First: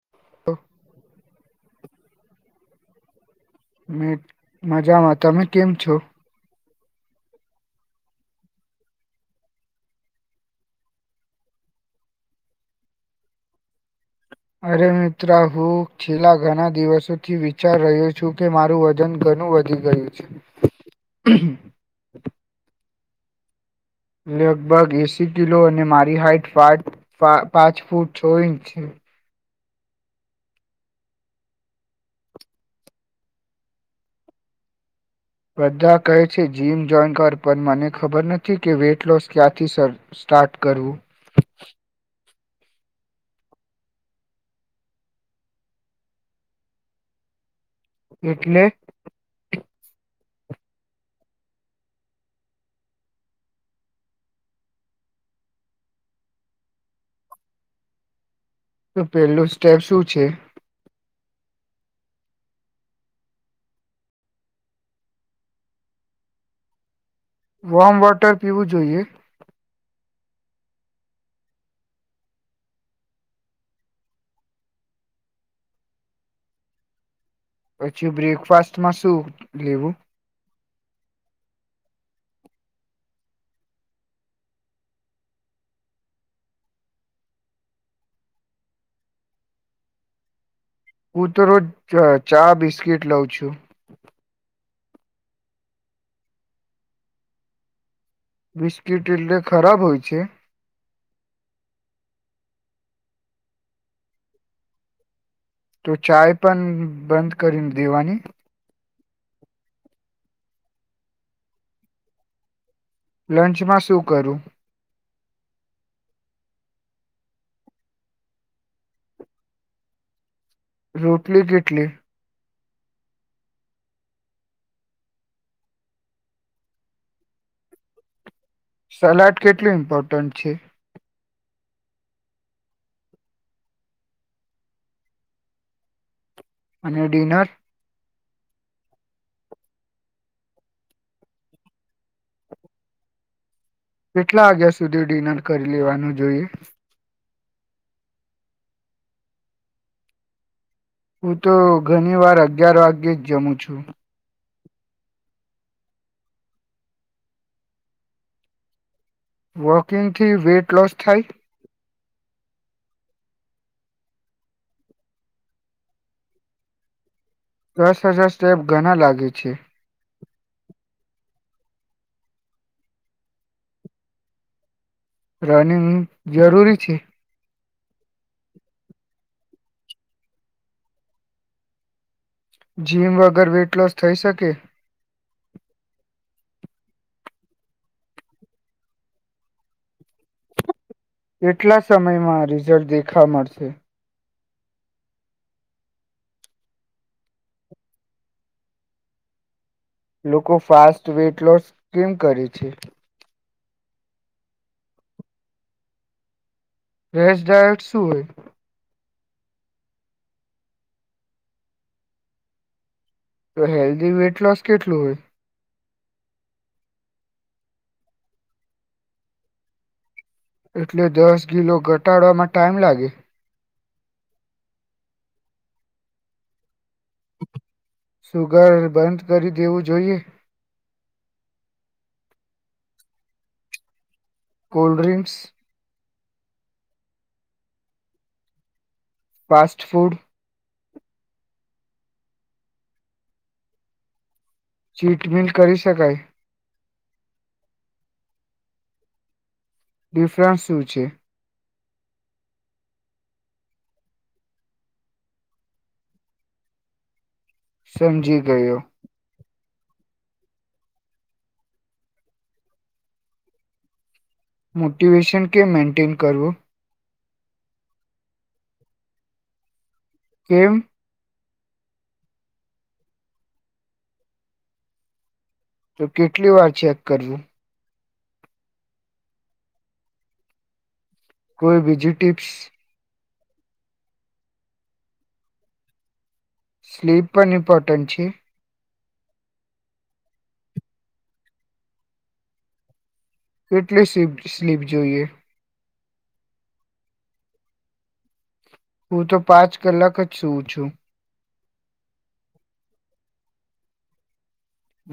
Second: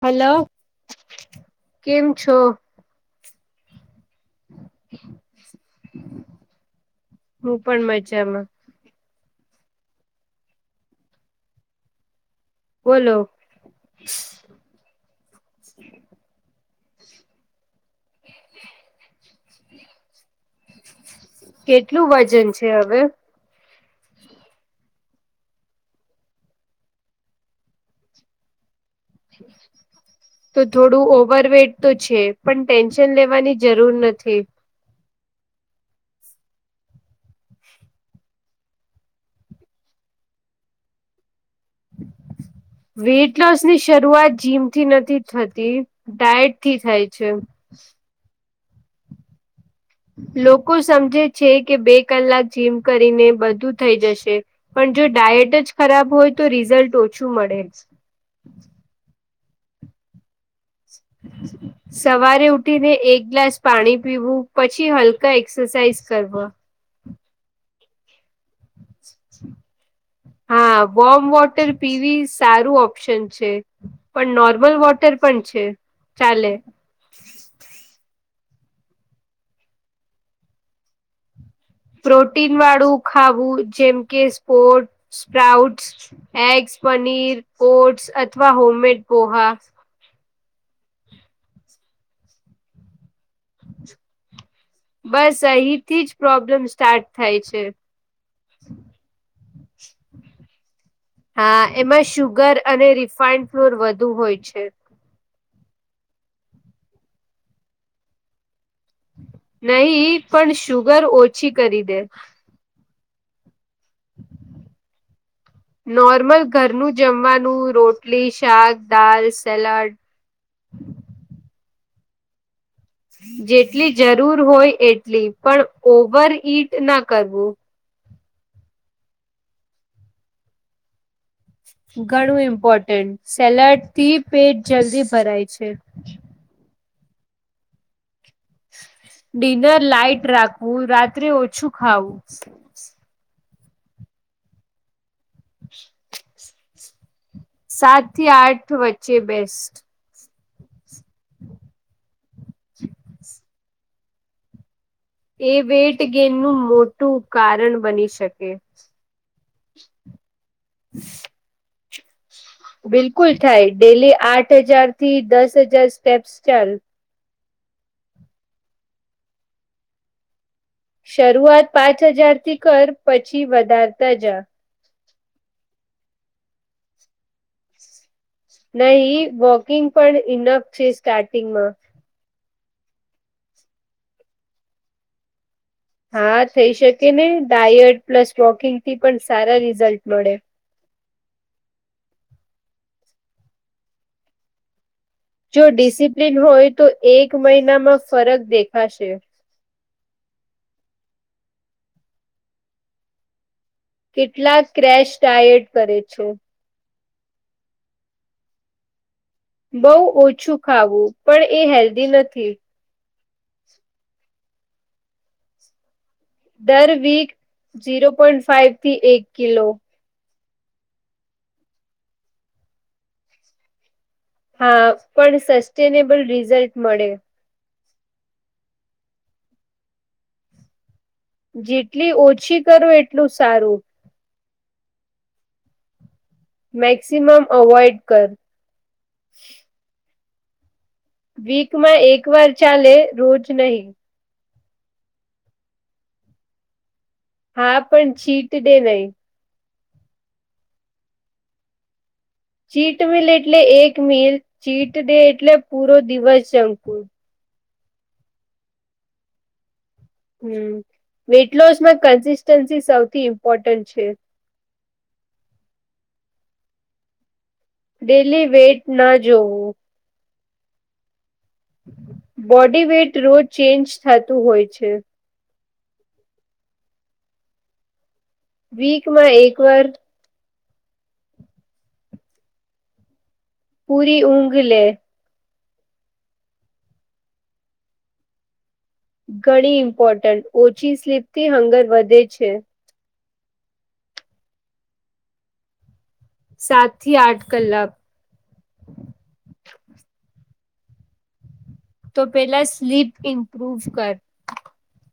Hello કેમ છો? મે મજામાં તમે કેમ છો? હું પણ મજા માં. બોલો. અરે મિત્રા હું છેલ્લા ઘણા દિવસોથી વિચાર રહ્યો છું. કે મારું વજન ઘણું વધી ગયું છે. કેટલું વજન છે હવે? લગભગ એસી કિલો અને મારી હાઈટ પાંચ ફૂટ છ ઇંચ છે. [unintelligible] તો થોડું ઓવર વેઈટ તો છે પણ ટેન્શન લેવાની જરૂર નથી. બ્ધા કહે છે જિમ જોઈન કર પણ મને ખબર નથી કે વેઇટ લોસ ક્યાંથી સર સ્ટાર્ટ કરું. [unintelligible] વેઇટ લોસ ની શરૂઆત જીમથી નથી થતી ડાયટથી થાય છે. એટલે? લોકો સમજે છે કે બે કલાક જીમ કરીને બધું થઈ જશે. પણ જો ડાયટ જ ખરાબ હોય તો રિઝલ્ટ ઓછું મળે જ. તો પેલું સ્ટેપ શું છે? સવારે ઉઠીને એક ગ્લાસ પાણી પીવું પછી હલકા એક્સરસાઇઝ કર વોર્મ વોટર પીવું જોઈએ. હા બોમ્બ વોટર પીવી સારું ઓપ્શન છે. પણ નોર્મલ વોટર પણ છે ચાલે. પછી બ્રેકફાસ્ટમાં શું લેવું? પ્રોટીન વાળું ખાવું જેમ કે spot, sprout. Eggs, paneer, oats અથવા હોમ મેડ પોહા. હું તો રોજ ચા બિસ્કીટ લઉ છું. બસ અહીંથી જ પ્રોબ્લેમ સ્ટાર્ટ થાય છે. બિસ્કીટ એટલે ખરાબ હોય છે? હા એમાં સુુગર અને રિફાઈન્ડ ફ્લોર વધુ હોય છે. તો ચાય પણ બંધ કરી દેવાની. નહી પણ શુગર ઓછી કરી દે. લંચમાં શું કરું? [inaudible] નોર્મલ ઘરનું જમવાનું રોટલી, શાક, દાલ, સલાડ. રોટલી કેટલી? જેટલી જરૂર હોય એટલી પણ ઓવર ઈટ ના કરવું. સલાડ કેટલું ઇમ્પોર્ટન્ટ છે? ઘણું ઇમ્પોર્ટન્ટ સેલાડ થી પેટ જલ્દી ભરાય છે. અને ડિનર? ડિનર લાાઈટ રાખવું રાત્રે ઓછું ખાવું. કેટલા વાગ્યા સુધી ડિનર કરી લેવાનું જોઈએ? સાત થી આઠ વચ્ચે બેસ્ટ. હું તો ઘણી વાર અગિયાર વાગ્યે જ જમું છું. એ વેઇટ ગેન નું મોટું કારણ બની શકે. વોકિંગ થી વેઇટ લોસ થાય? બિલકુલ થાય ડેલી આઠ હજાર થી દસ હજાર સ્ટેપ્સ ચાલ દસ હજાર સ્ટેપ ઘણા લાગે છે. શરૂઆત પાંચ હજાર થી કર પછી વધારતા જ રનિંગ જરૂરી છે. નહી વોકિંગ પણ ઇનફ છે સ્ટાર્ટિંગમાં. જીમ વગર વેઇટ લોસ થઈ શકે? હા થઈ શકે ને ડાયટ પ્લસ વોકિંગ થી પણ સારા રિઝલ્ટ મળે. કેટલા સમયમાં રિઝલ્ટ દેખા મળશે? જો ડિસિપ્લલીન હોય તો એક મહિનામાં ફરક દેખાશે. લોકો ફાસ્ટ વેટ લોસ કેમ કરે છે? કેટલા ક્રેશ ડાયટ કરે છે. ફેશ ડાયટ શું હોય? બઉ ઓછું ખાવું પણ એ હેલ્ધી નથી. તો હેલ્ધી વેઇટ લોસ કેટલું હોય. દર વીક ઝીરો પોઈન્ટ ફાઈવ થી એક કિલો એટલે દસ કીલો ઘટાડવામાં ટાઈમ લાગે. હા પણ સસ્ટેનેબલ રિઝલ્ટ મળે. સુગર બંધ કરી દેવું જોઈએ. જેટલી ઓછી કરો એટલું સારું. કોલ્ડ્રિંક્સ મેક્સિમમ અવોઈડ કર. ફાસ્ટ ફૂડ વીકમાં એક વાર ચાલે રોજ નહી. ચીટમિન્ટ કરી શકાય. હા પણ ચીટ ડે નહી. ડિફરન્સ શું છે? ચીટ મિલ એટલે એક મિલ ચીટ ડે એટલે પૂરો દિવસ જવું. સમજી ગયો. હમ વેઇટ લોસમાં કન્સિસ્ટન્સી સૌથી ઇમ્પોર્ટન્ટ છે. મોટિવેશન કે મેન્ટેન કરવું. ડેલી વેટ ના જોવું. કેમ? બોડી વેઇટ રોજ ચેન્જ થતું હોય છે. તો કેટલી વાર ચેક કરવું? વીકમાં એક વાર. કોઈ બીજી ટીપ્સ? પૂરી ઊંઘ લેવી. સ્લીપ પણ એમ્પોર્ટન્ટ છે? ઘણી ઇમ્પોર્ટન્ટ ઓછી સ્લીપ થી હંગર વધે છે. કેટલી સ્ સ્લીપ જોઈએ? સાત થી આઠ કલાક. હું તો પાંચ કલાક જ સૂવું છું. તો પેલા સ્લીપ ઇમ્પ્રુવ કર.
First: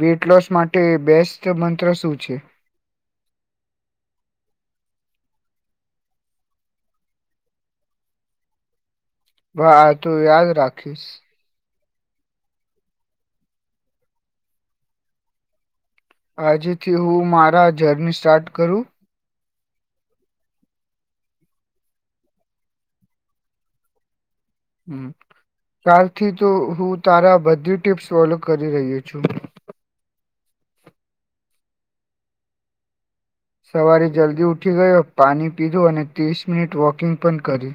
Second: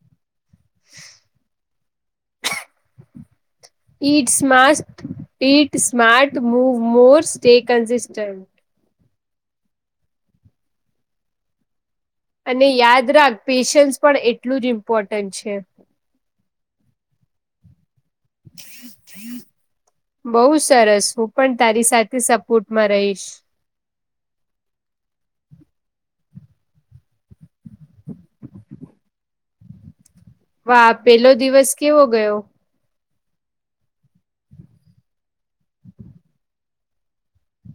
વેઇટ લોસ માટે બેસ્ટસ્ટ મંત્ર શું છે? Eat smart eat smart move more stay consistent હ તું યાદ રાખીશ. અને યાદ રાખ પેશન્સ પણ એટલું જ ઇમ્પોર્ટન્ટ છે. આજેથી હું મારા જર્ની સ્ટાર્ટ કરું. બહ સરસ હું પણ તારી સાથે સપોર્ટમાં રહીશ. હમ કાલથી તો હું તારા બધી ટીપ્સ ફોલો કરી રહ્યો છું. વાહ પેલો દિવસ કેવો ગયો? સવારે જલ્દી ઉઠી ગયો પાણી પીધો અને ત્રીસ મિનિટ વોકિંગ પણ કરી.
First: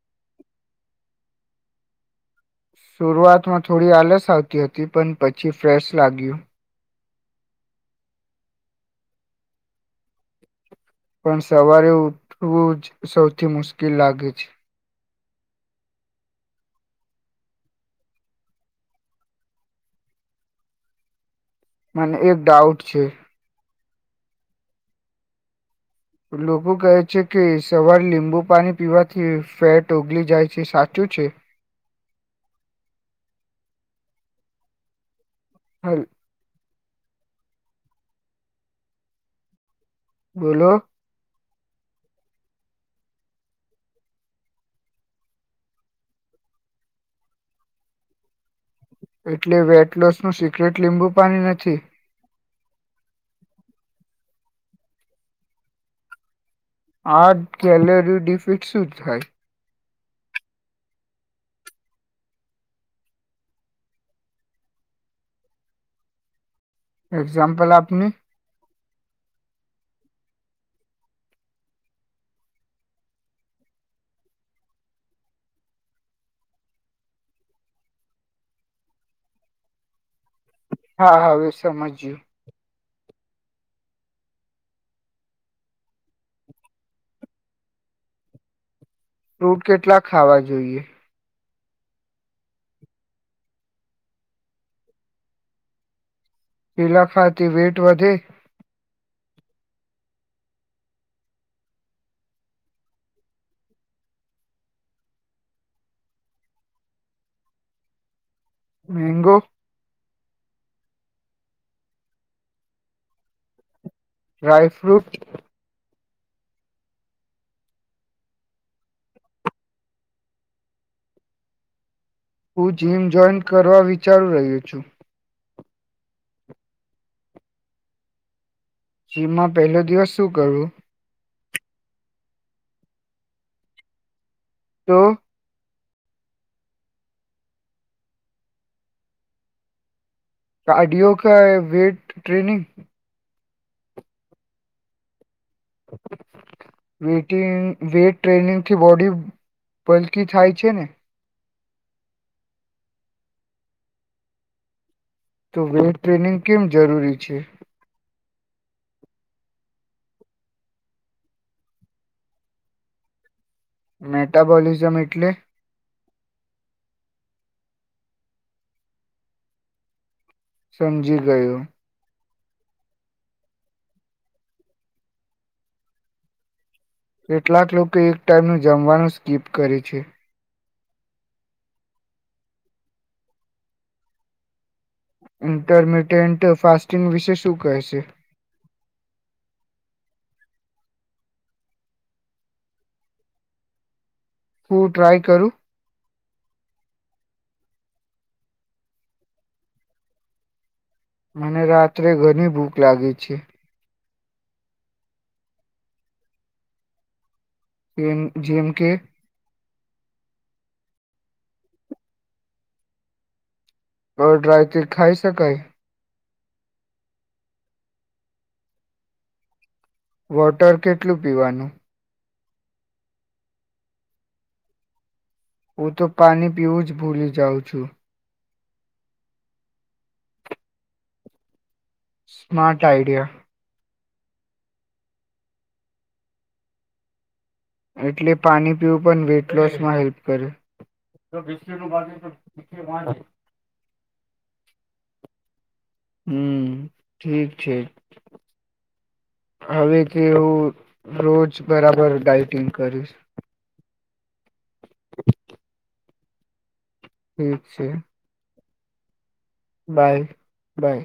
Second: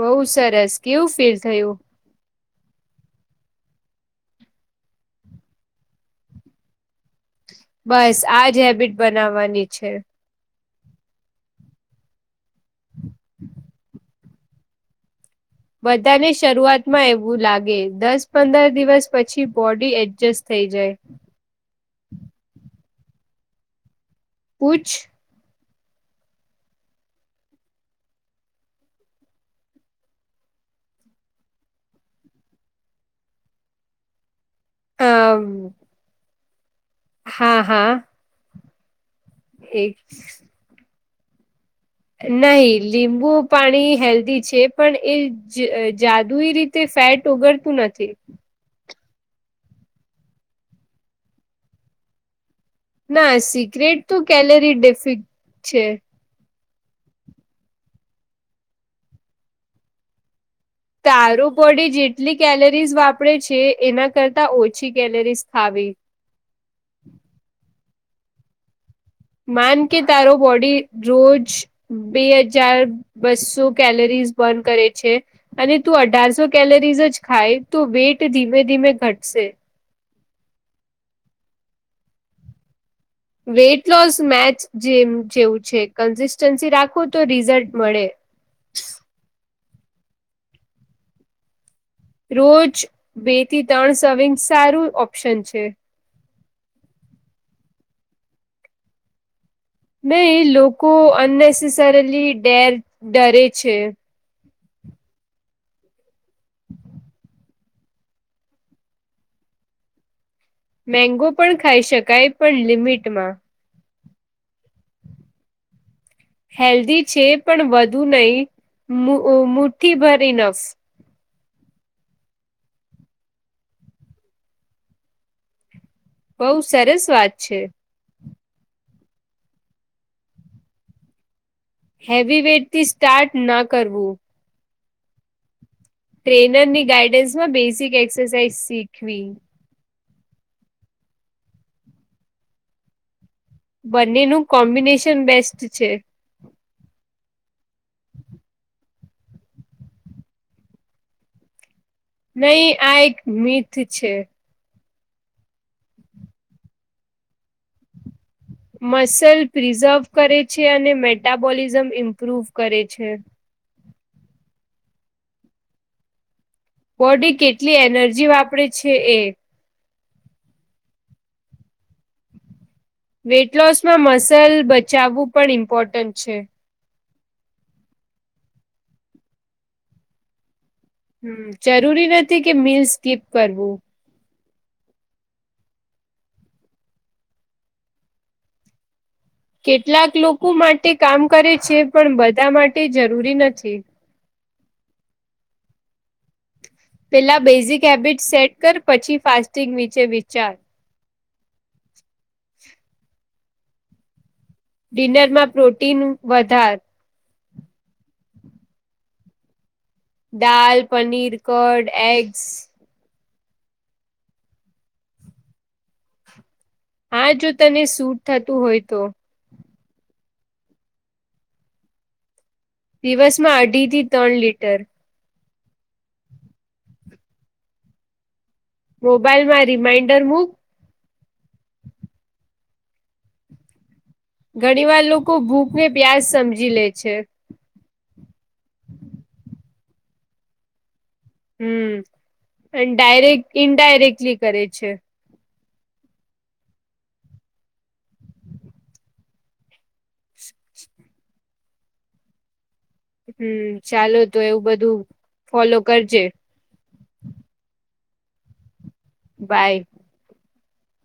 બઉ સરસ કેવું ફીલ થયું? શરૂઆતમાં થોડી આલસ આવતી હતી પણ પછી ફ્રેશ લાગ્યું. બસ આજ હેબિટ બનાવવાની છે. પણ સવારે ઉઠવું જ સૌથી મુશ્કેલ લાગે છે. બધાને શરૂઆતમાં એવું લાગે દસ પંદર દિવસ પછી બોડી એડજસ્ટ થઈ જાય. મને એક ડાઉટ છે. પુછ લોકો કહે છે કે સવારે લીંબુ પાણી પીવાથી ફેટ ઓગળ જાય છે સાચું છે. હ હાલ હા હા એક બોલો નહી લીંબુ પાણી હેલ્ધી છે પણ એ જાદુઈ રીતે ફેટ ઓગરતું નથી. એટલે વેઇટ લોસ નું સિક્રેટ લીંબુ પાણી નથી. ના સિક્રેટ તો કેલરી ડેફિક છે. આર્ટ ગેલરી ડિફિટ શું થાય. તાર બોડી જેટલી કેલરીઝ વાપરે છે એના કરતા ઓછી કેલરીઝ ખાવી એક્ઝામપલ આપની માન કે તારો બોડી રોજ બે હજાર બસ્સો કેલરીઝ બર્ન કરે છે. અને તું અઢારસો કેલરીઝ જ ખાય તો વેટ ધીમે ધીમે ઘટશે હા હાવે સમજજું વેઇટ લોસ મેચ જેમ જેવું છે કન્સિસ્ટન્સી રાખો તો રિઝલ્ટ મળે ફ્રૂટ કેટલા ખાવા જોઈએ રોજ બે થી ત્રણ સર્વિંગ સારું ઓપ્શન છે. પિલાખાથી વેટ વધે ન લોકો અનનેસેસરીલી ડેર ડરે છે. [inaudible] મેંગો મેંગો પણ ખાઈ શકાય પણ લિમિટમાં ડ્રાય ફ્રૂટ હેલ્ધી છે પણ વધુ નહી મુઠ્ઠી ભરી ન હું જીમ જોઈન કરવા વિચારું રહ્યો છું. બઉુ સરસ વાત છે. સીમાં પેલો દિવસ શું કરવું? હેવી વેટથી સ્ટાર્ટ ના કરવું તો ટ્રેનર ની ગાઈડન્સ માં બેસિક એક્સરસાઇઝ શીખવી આડિયો કા વેટ ટ્રેનિંગ બંનેનું કોમ્બિનેશન બેસ્ટ છે. વેઇટિંગ વેઇટ ટ્રેનિંગ થી બોડી પલકી થાય છે ને નહી આ એક મીથ છે. તો વેટ ટ્રેનિંગ કેમ જરૂરી છે. મસલ પ્રિઝર્વ કરે છે અને મેટાબોલિઝમ ઇમ્પ્રુવ કરે છે. મેટાબોલિઝમ એટલે બોડી કેટલી એનર્જી વાપરે છે એ સમજી ગયું. વેઇટ લોસમાં મસલ બચાવવું પણ ઇમ્પોર્ટન્ટ છે. કેટલાક લોકો એક ટાઈમનું જમવાનું સ્કીપ કરે છે. હમ જરૂરી નથી કે મિલ સ્કીપ કરવું ઇન્ટરમીડિયન્ટ ફાસ્ટિંગ વિશે શું કહે છે. કેટલાક લોકો માટે કામ કરે છે પણ બધા માટે જરૂરી નથી હું ટ્રાય કરું પેલા બેઝિક હેબિટ સેટ કર પછી ફાસ્ટિંગ વિશે વિચાર મને રાત્રે ઘણી ભૂખ લાગી છે. ડિનર માં પ્રોટીન વધાર એ એમ જીએમ કે દાલ પનીર કરડ એગ્સ કડ્રાય તે ખાઈ શકાય હા જો તને સટ થતું હોય તો વોટર કેટલું પીવાનુ દિવસ માં અઢી થી ત્રણ લીટર હું તો પાણી પીવું જ ભૂલી જાઉં છુ. મોબાઈલ માં રિમાઈન્ડર મૂક સ્માાર્ટ આઈડિયા ઘણી વાર લોકો ભૂખ ને પ્યાજ સમજી લે છે. એટલે પાણી પીવું પણ વેઇટ લોસમાં હેલ્પ કરે જો બિસ્ ન બાજ તો વા ઇન્ડાયરેક્ટલી કરે છે. હમ ઠીક છે. હવે કે હું રોજ બરાબર ડઇટિંગ કરીશ હમ ચાલો તો એવું બધું ફોલો કરજે ઠીક છે. Bye bye by